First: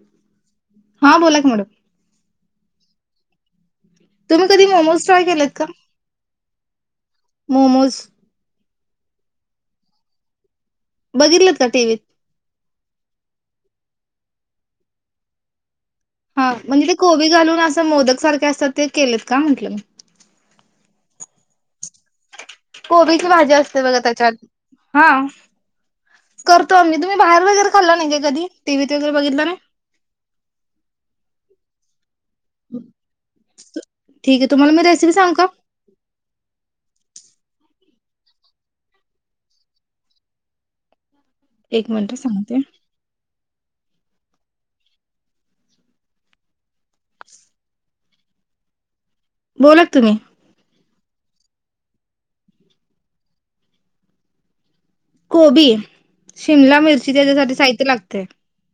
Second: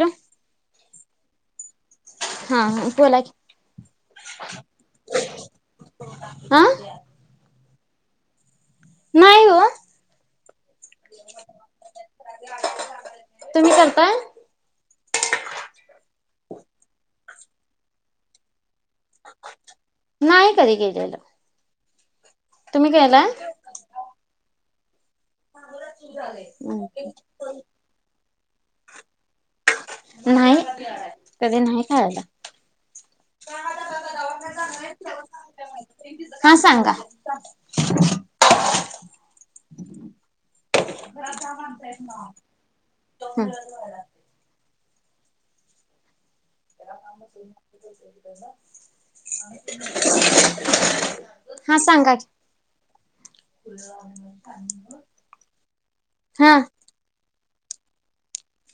या हा बोला की, मॅडम हा हा बोला की, तुम्ही कधी मोमोज ट्राय केलेत का? हा मोमोज नाहीय हो, बघितलंत, का टीव्हीत तुम्ही करताय, हा म्हणजे ते, कोबी घालून असं मोदक सारखे असतात. ते केलेत का म्हटलं मी नाही. काही गेलेलं. कोबीची भाजी असते. बघ त्याच्यात हा करतो. आम्ही तुम्ही बाहेर वगैरे, खल्लं नाही. का कधी, टीव्ही ते वैगेरे बघितला नाही. नाही कधी, नाही खायला, ठीक आहे. तुम्हाला मी रेसिपी सांगु का? हा [unintelligible] एक मिनिट सांगते. [inaudible] [inaudible] बोला, तुम्ही हा सांगा की, कोबी, हा शिमला मिर्ची त्यासाठी, साहित्य लागते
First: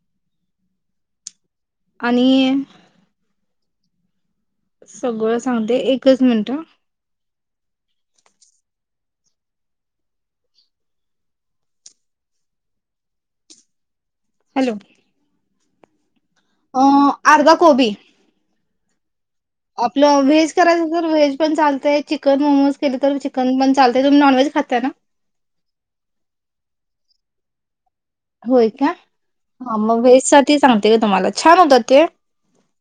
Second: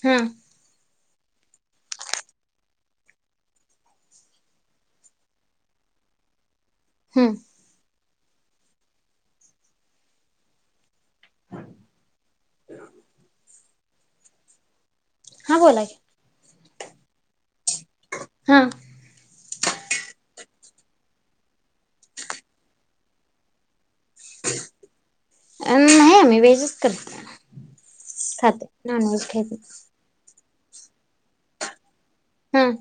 हां आणि सगळं सांगते एकच मिनटं हम हॅलो हा बोला की अं अर्धा कोबी ह करायच व्हेज पण चालतय चिकन मोमज केल तर चिकन पण चालतंय. तुम्ही नॉनव्हेज खाताय ना? अ नाही आम्ही व्हेजच करतय होय का नाही मग व्हेज साठी ते सांगते का तुम्हाला छान होतं ते... हंम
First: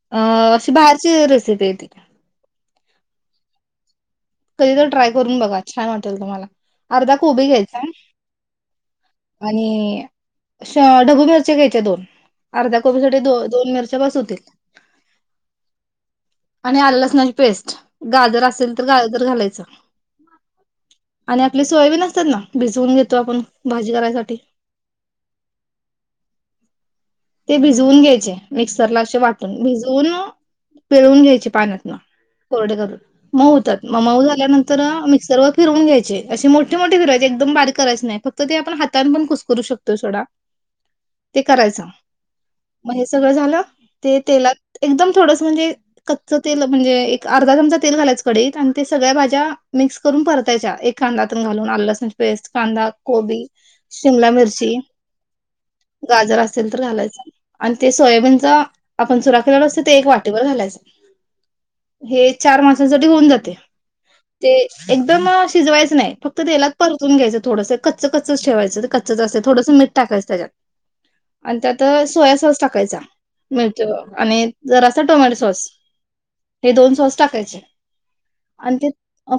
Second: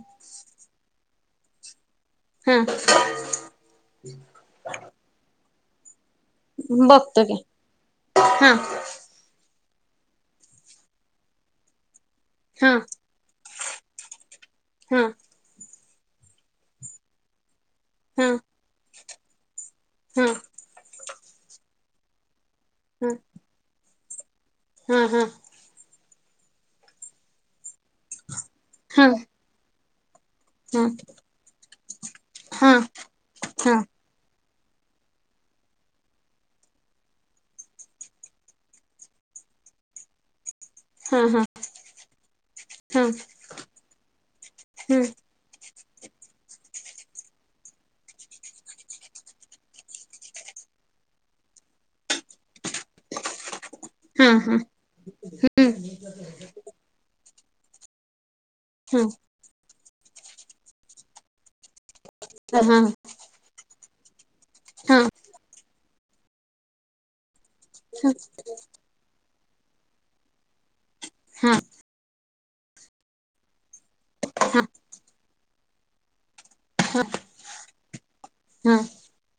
ती बाहेरची रेसिपी आहे ती हं कधी तर ट्राय करून बघा छान वा तम्हाल बघतो की हा आणि श ढबू मिरचे घ्यायचे दोन हा अर्ध्या कोबीसाठीठी दो दोन मिरच्या बस होतील हा हा आणि आलं लसणाची पेस्ट गाजर असेल तर गा जर घालायचं हम आणि आपली सोयाबीन असतात ना भिजवून घेतो आपण भाजी करायसाठी ते हम्म ते बिज भि घ्यायचे मिक्सर ला हा हा हा असे वाटून भिजू दोन पिळवून घ्यायची पाण्यात न हा कोरडे करून मऊ हा होतात मऊ झाल्यानंतर तर मिक्सर वर फिरून घ्यायचे असे मोठे मोठे फिरायचे एकदम बारीक करायच नाही फक्त ते आपण हातान पण कुसकरू शकतोय सोडा हा ते हा करायचं. मग हा हे सगळं झालं ते तेला एकदम थोडस म्हणजे ते कच्च तेल म्हणजे एक अर्धा चमचा तेल घालायचं कडीत आणि ते सगळ्या भाज्या मिक्स करून परतायच्या एक कांदयातून घालून आ लसणची पेस्ट कांदा कोबी शिमला मिरची गाजर असेल आणि ते सोयाबीन. जा हा हा आपण सुरा केला व्यवस्थित ते एक वाटीभर घालायच. हे चार हा मानसाां न साठी होऊन जाते. ह ते हा एकदम शिजवायचं नाही. फक्त तेलात परतून घ्यायचं. थोडंस कच कच ठेवायचं कच असंल थोडंस मीठ टाकायचं त्याच्यात हा आणि त्यात अं सोया सॉस टाकायचा आणि अं हा जर असा टोमॅटो सॉस हे दोन सॉस टाकायचे हा आणि ते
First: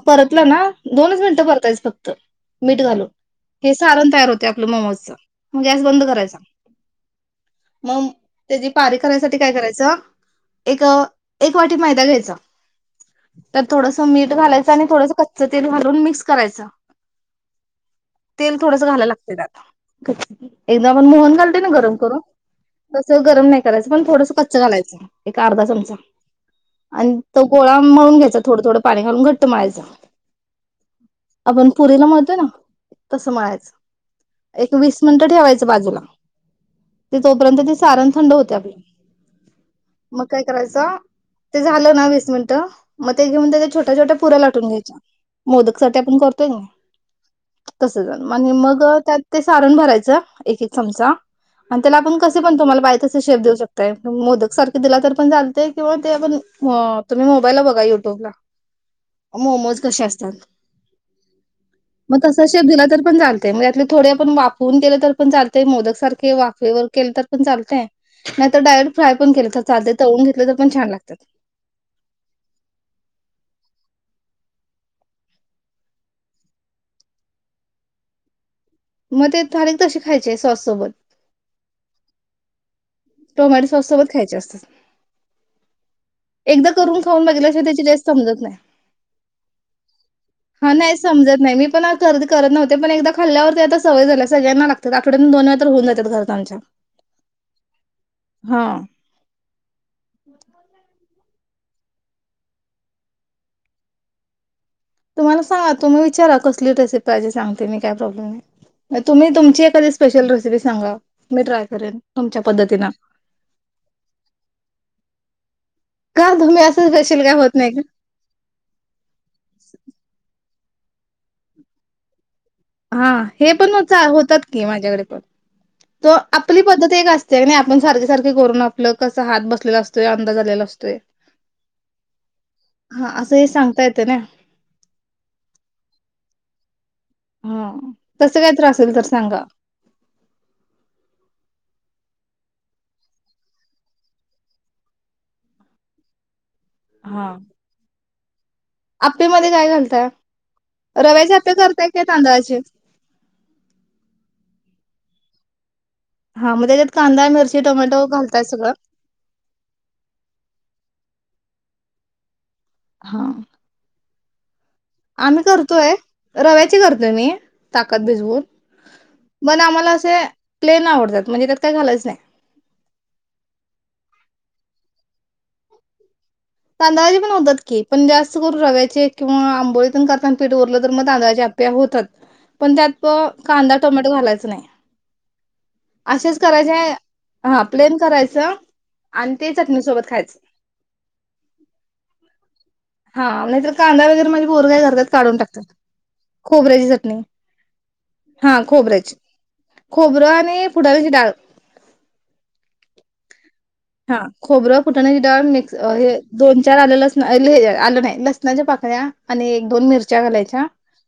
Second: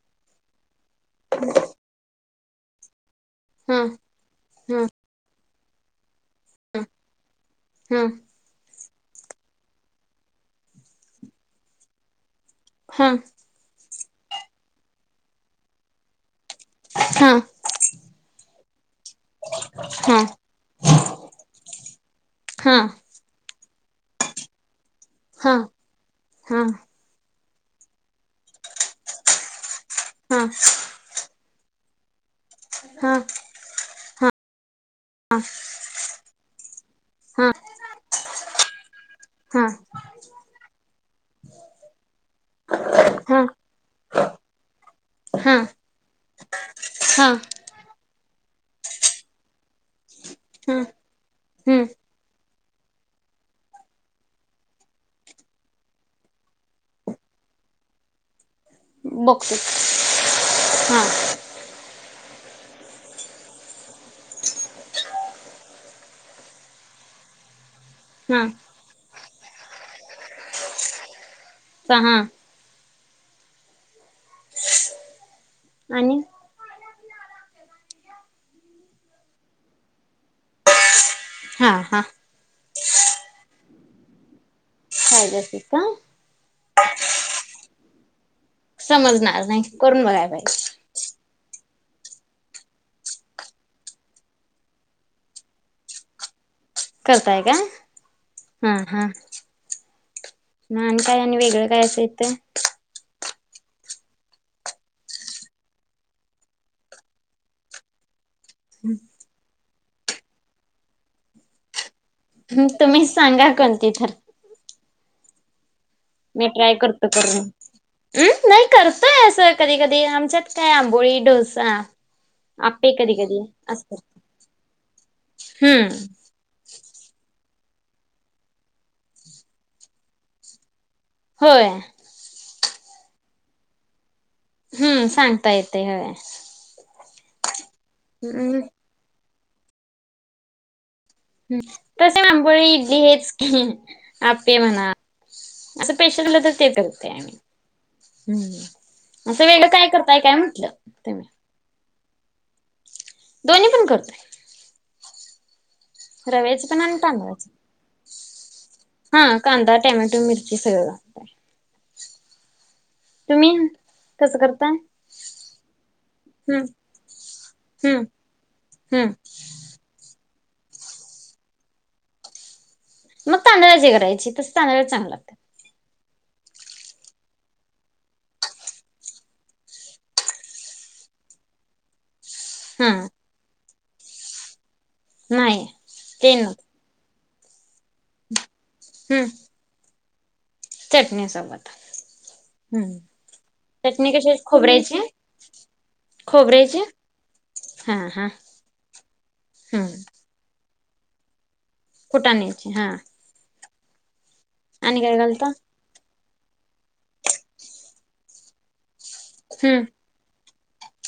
परतलं ना दोनच मिनिटं परतायच फक्त मीठ घालून हे हा सारण तयार होते आपलं हा मोमजचं. मग गॅस बंद करायचा. मगं हा त्याची पारी करायसाठी काय करायचं, एक एक वाटी मैदा घ्यायचा. हा तर थोडास मीठ घालायच आणि थोडंसं कच्च तेल घालून मिक्स करायच हा हा तेल थोडस घालायला लागत त्याला हा एकदा मोहन घाल गरम करून हा तस गरम करायचं पण थोडंसं कच्च घालायचं एक हा हा अर्धा चमचा हा आणि तो गोळा मळून घ्यायचा, थडं थोडं पाणी घालून घट्ट मळायचा. हं आपण पुरीला मिळतोय ना तसं मळायच एक तू वीस मिनिटं ठेवायचं बाजूला. ते तोपर्यंत ते सारण थंड होतेय आपल, हा मग काय करायचं? ते झालं ना वीस मिनटं? मग हा ते घऊन त्याच्या छोट्या छोट्या पुऱ्या लाटून घ्यायच्या मोदकसाठी आपण करतोय ना हां मग मग त्यात ते सारण भरायचं एक एक चमचा आणि हम्म त्याला आपण कसे पण तुम्हाला पाहिजे तसे शेप देऊ शकताय, मोदक सारखे, दिला तर पण चालते. किंवा ते आपण तुम्ही मोबाईलला बघा युट्यूबला बघते मोमोज कसे असतात हा मग तस शेप दिला तर पण चालतय, मग त्यातले थोडे आपण वाफवून केलं तर पण चालतय मोदक सारखं. वाफे वर केलं तर पण चालतय, हा नाही तर डायरेक्ट फ्राय पण केले तर चालतंय तळून घेतले तरी पण छान लागतात. सहा आणि मग ते खारी तसे खायचेय सॉस सोबत हा हा टोमॅटो सॉससोबत खायचे असतात. पाहिजे असेल का एकदा करून खाऊन बघितल्या शिवाय त्याची टेस्ट समजत नाही. समजणार नाही करून बघायला हा नाही पाहिजे. समजत नाही मी पण आदि करत नव्हते. पण एकदा खाल्ल्यावरती आता सवय झाल्या सगळ्यांना लागतात आठवड्यात दोन वेळा तर होऊन जात घरातआमच्या करताय काय हा हा नाही. काय आणि वेगळं काय असं येतंय. तुम्हाला सांगा तुम्ही विचारा कसली रेसिपी आहेजे सांगते मी काय प्रॉब्लेम नाही. हा तुम्ही तुमची एकादि स्पेशल रेसिपी सांगा मी ट्राय करेन. तुमच्या पद्धतीनं तुम्ही सांगा कोणती तर का मी तुम्ही ट्राय असं करतो स्पेशल काय करून्. होत नाही का नाही करतय अस कधी कधी आमच्यात काय आंबोळी डोसा आपे हा, कधी कधी हे पण हो अस होतात की माझ्याकडे पण हम्म तर आपली पद्धत एक असत्या की नाही. आपण सारखे सारखे करून आपलं कसं हात बसलेला असतोय अंदा झालेला असतोय. होय हा असं हे सांगता येतेय नाय. हम्म सांगता येते होय. हा तस हम् कायतर असेल तर सांगा. हम तसे आांबोळी इडली हेच की आप्पे म्हणा असं स्पेशल म्हटल तर ते करते आम्ही ते हम्म आप्पे असं मध्ये वेगळं काय घालताय करताय काय म्हटलं तुम्ही रव्याचे आप्पे करताय ते तांदळाचे दोन्ही पण करतोय. हा रव्याच मग पण त्याच्यात आणि कांदा, तांदळाच मिरची, टोमॅटो घालताय सगळं? पण हा कांदा, टोमॅटो, मिरची सगळं [inaudible] हा. तुम्ही कसं करताय? आम्ही करतोय हम्म रव्याची करतोय मी ताकात हम्म भिजवून हम्म पण आम्हाला असे प्लेन आवडतात म्हणजे त्यात काय घालयच नाही. मग तांदळाचे करायचे तस तांदळाचे चांगले लागतात. तांदळाचे पण होतात की पण जास्त करून रव्याचे किंवा आंबोळीतेन करताना पीठ उरलं तर मग तांदळाचे आप्पे होतात. पण त्यात हा प कांदा, टोमॅटो घालायच नाही. नाही ते असेच न करायचे. हा प्लेन करायच हम्म आणि ते चटणी सोबत खायचं. चटणी सोबत हम्म हा नाहीतर कांदा चटणी वगैरे कशी माजी पोर काय खोबऱ्याची करत्यात काढून टाकत्यात खोबऱ्याची चटणी हा खोबऱ्याची हम्म खोबरं आणि फुटण्याची डाळ. फुटाण्याची हा. हा. खोबर आणि काय फुटाण्याची डाळ घालता मिक्स दोन चार आलं लसणा हे अ आलं नाही लसणाच्या पाकळ्या आणि एक हम्म दोन मिरच्या घालायच्या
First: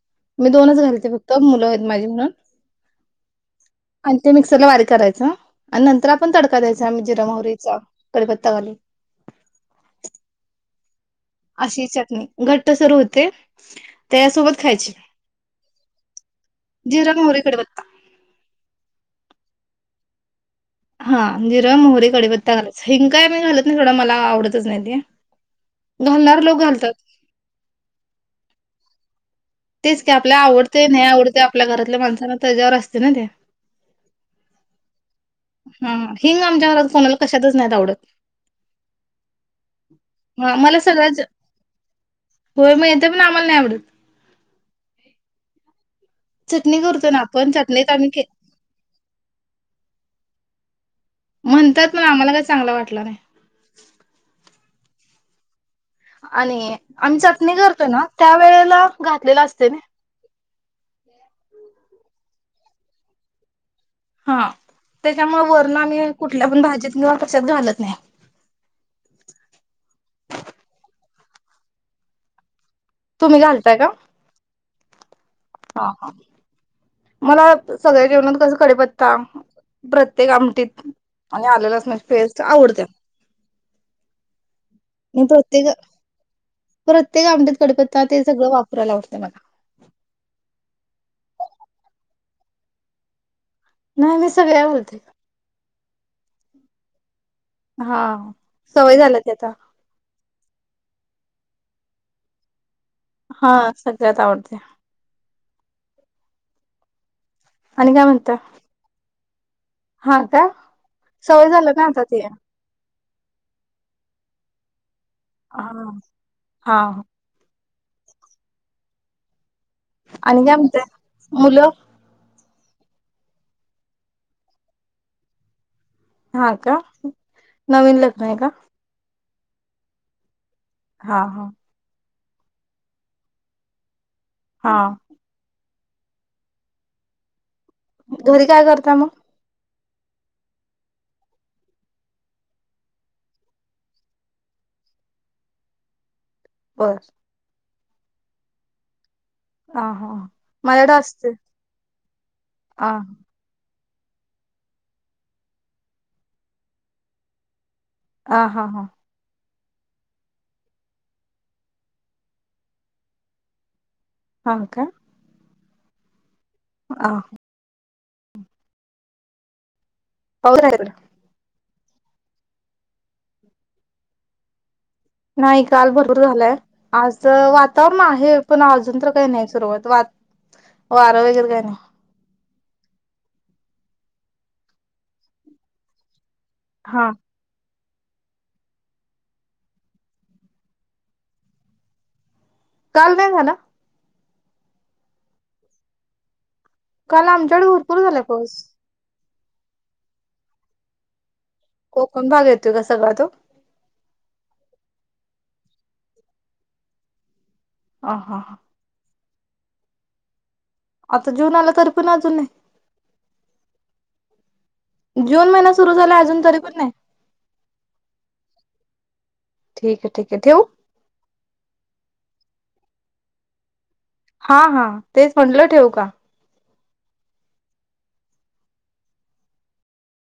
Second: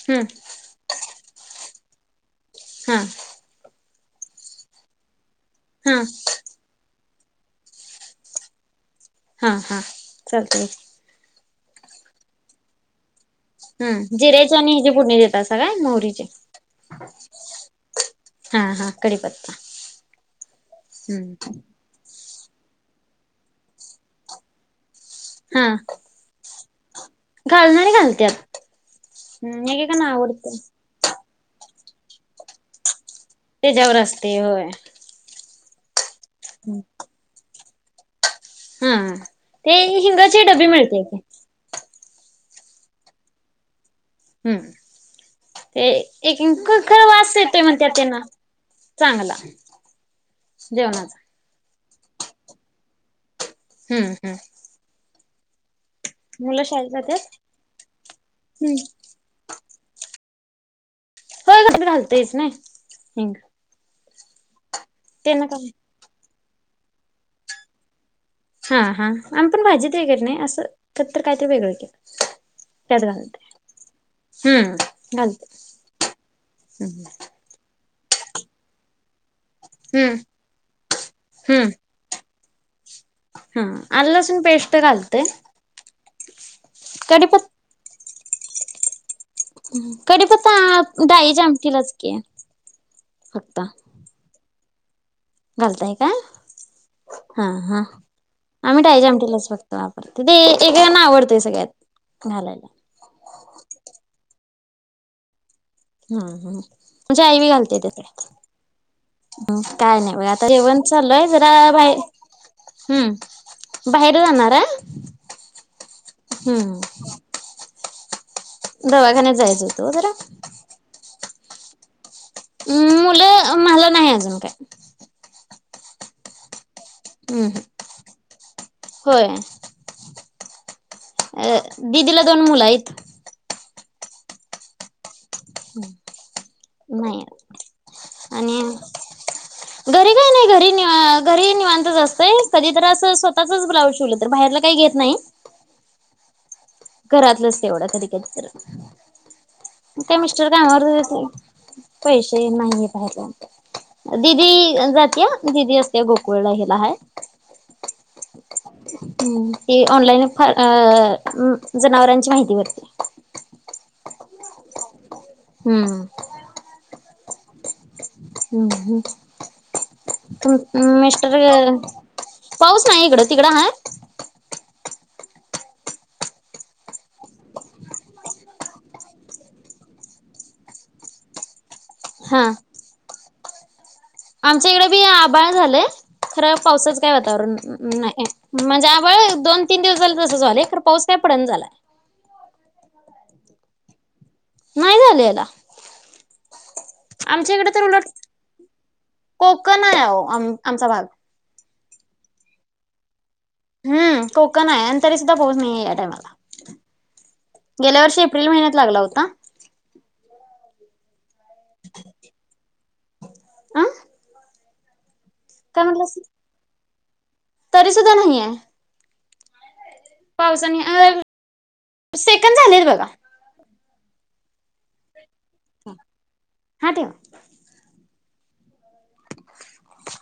हम्म मी दोनच घालते फक्त मुलं माझी मूल हा. आणि ते मिक्सरला बारीक करायचं. आणि हा नंतर आपण तडका द्यायचा मी जिर मोहरीचं कडीपता घालून हा हा चालतयं कि. अशी चटनी घट्टसर होते. हम जिऱ्याची त्यासोबत आणि ह्यजी खायची फोडणी देतासा काय मोहरीची जिरा मोहरी कडीपत्ता हा हा. कडीपत्ता. हा हम्म जिर, मोहरी, कडीप घालायचं, हिंग काय मी घालत नाही थोडं मला आवडतच नाही ते. हा घालणारी लोक घालत तर घालणारे घालत्यात. हम्म तेच एकेकांना कि आपल्याला आवडतंय आवडतय नाही आवडतय आप आपल्या घरातल्या माणसांना त्याच्यावर असतयं ना ते. त्याच्यावर असतंय होय. हम. हिंग आमच्यारात कोणाला कशात? नाही आवडत. हा ते हिंगाचे हा डबी मला मिळते का? सगळ्याच होय मिळतंय पण आम्हाला नाही आवडत. हम्म. एक चटणी खर करतो ना वाच आपण येतोय मण त्या चटणीत आम्ही त्यांना के चांगला जेवणच. म्हणतात ना आम्हाला काय चांगला वाटलं नाही. हम्म हम्म. मुलं आणि शाळेत आम्ही जात्यात? चटणी करतोय ना हम्म. त्यावेळेला घातलेल असतय नी [inaudible] हा [inaudible] त्यानं त्याच्यामुळे काय वरण आणि कुठल्या पण भाजीत कवा कशातक् घालत नाही. हा हा काय तर वेगळ तुम्ही घालताय का? [inaudible] हम्म. [unintelligible] हा हा मला सगळ्या जेवणात कसं कढीपत्ता हम्म प्रत्येक आमटीत आणि आलं हम्म लसणाची पेस्ट. आवडत्या हा आलं लसूण पेस्ट घालतोय. [inaudible] प्रत्येक आमटीत कढीपत्ता तर ते सगळ वापरायलावतं. कढीपत्ता डाळीच्या आमटीलाच की ह नाही मी सगळे होत. त चालतय का. हा हा आम्ही सवय डाळीच्या झालं ते आमटीलाच आता. फक्त एकेकांना आवडतं. ते सगळ्यात घालायचं. हा सगळ्यात आवडतय. हा हम. म्हणजे आई मी घालते आणि तकडे काय म्हणता? ह काय नाही हा बघ का? आता जेवण चालल आहे सवय जरा झालं ना बाई आता ते. हम्म बाहेर जाणाराय हा हा दवाखान्यात जायचंय आणि काय म्हणताय मुलं हम् मुलं मला नाही अजून काय हा का हम्म नवीन लग्न आहे का होय हा हा अ दीदीला दोन मुला आहेत हा नाही घरी आणि काय करता मग घरी काही नाही घरी घरी निवांतच असतय कधी तर असं स्वतःचच ब्लाऊज शिवलं तर बाहेरल काही घेत नाही. बर घरातलंच एवढं कधी कधी तर हा हा. चे मिस्टर कामावर माझ्याकडे गेलेत असते. ना पैसे आ नाही दिदी जातेया दिदी असते गोकुळेला हिला हाय ह हा हा त ऑनलाईन अ जनावरांची माहिती भरली हा का हम्म अह हम्म ह् तु पाऊस आहे तिकडं? मिस्टर पाऊस नाही इकडं, तिकडं हाय? नाही काल भरपूर झालाय, आज वातावरण आहे पण अजून तर काही नाही सुरुवात, वात् वारं वगैरे काही नाही. हा आमच्या इकडे बी आबाळ झालंय खरं पावसाचं हा काय वातावरण नाही म्हणजे आभाळ दोन तीन दिवस झाले तसं झालंय पण पाऊस काही पडना झालाय काल नाही झाला? नाही झालेला काल आमच्या आमच्याकडे इकडे तर भरपूर उलट झाला पाउस कोकण आहे आहो आम आमचा भाग कोकण भाग येतोय का सगळा तो हम्म कोकण आहे आणि तरी सुद्धा पाऊस नाहीे हाय या टाइमाला. गेल्या अ वर्षी हा एप्रिल हा महिन्यात लागला होता. आता जुन आला तरी पण अजून नाही. अ? जून महिना सुरू झाला अजून तरी पण नाही? तरी सुुद्धा नाही हाय. ठीक आहे ठीक आहे ठेवू पावसाने अ, सेकंद झालेत बघा. हा हा. तेच म्हटलं ठेवू का? हां ठेवा.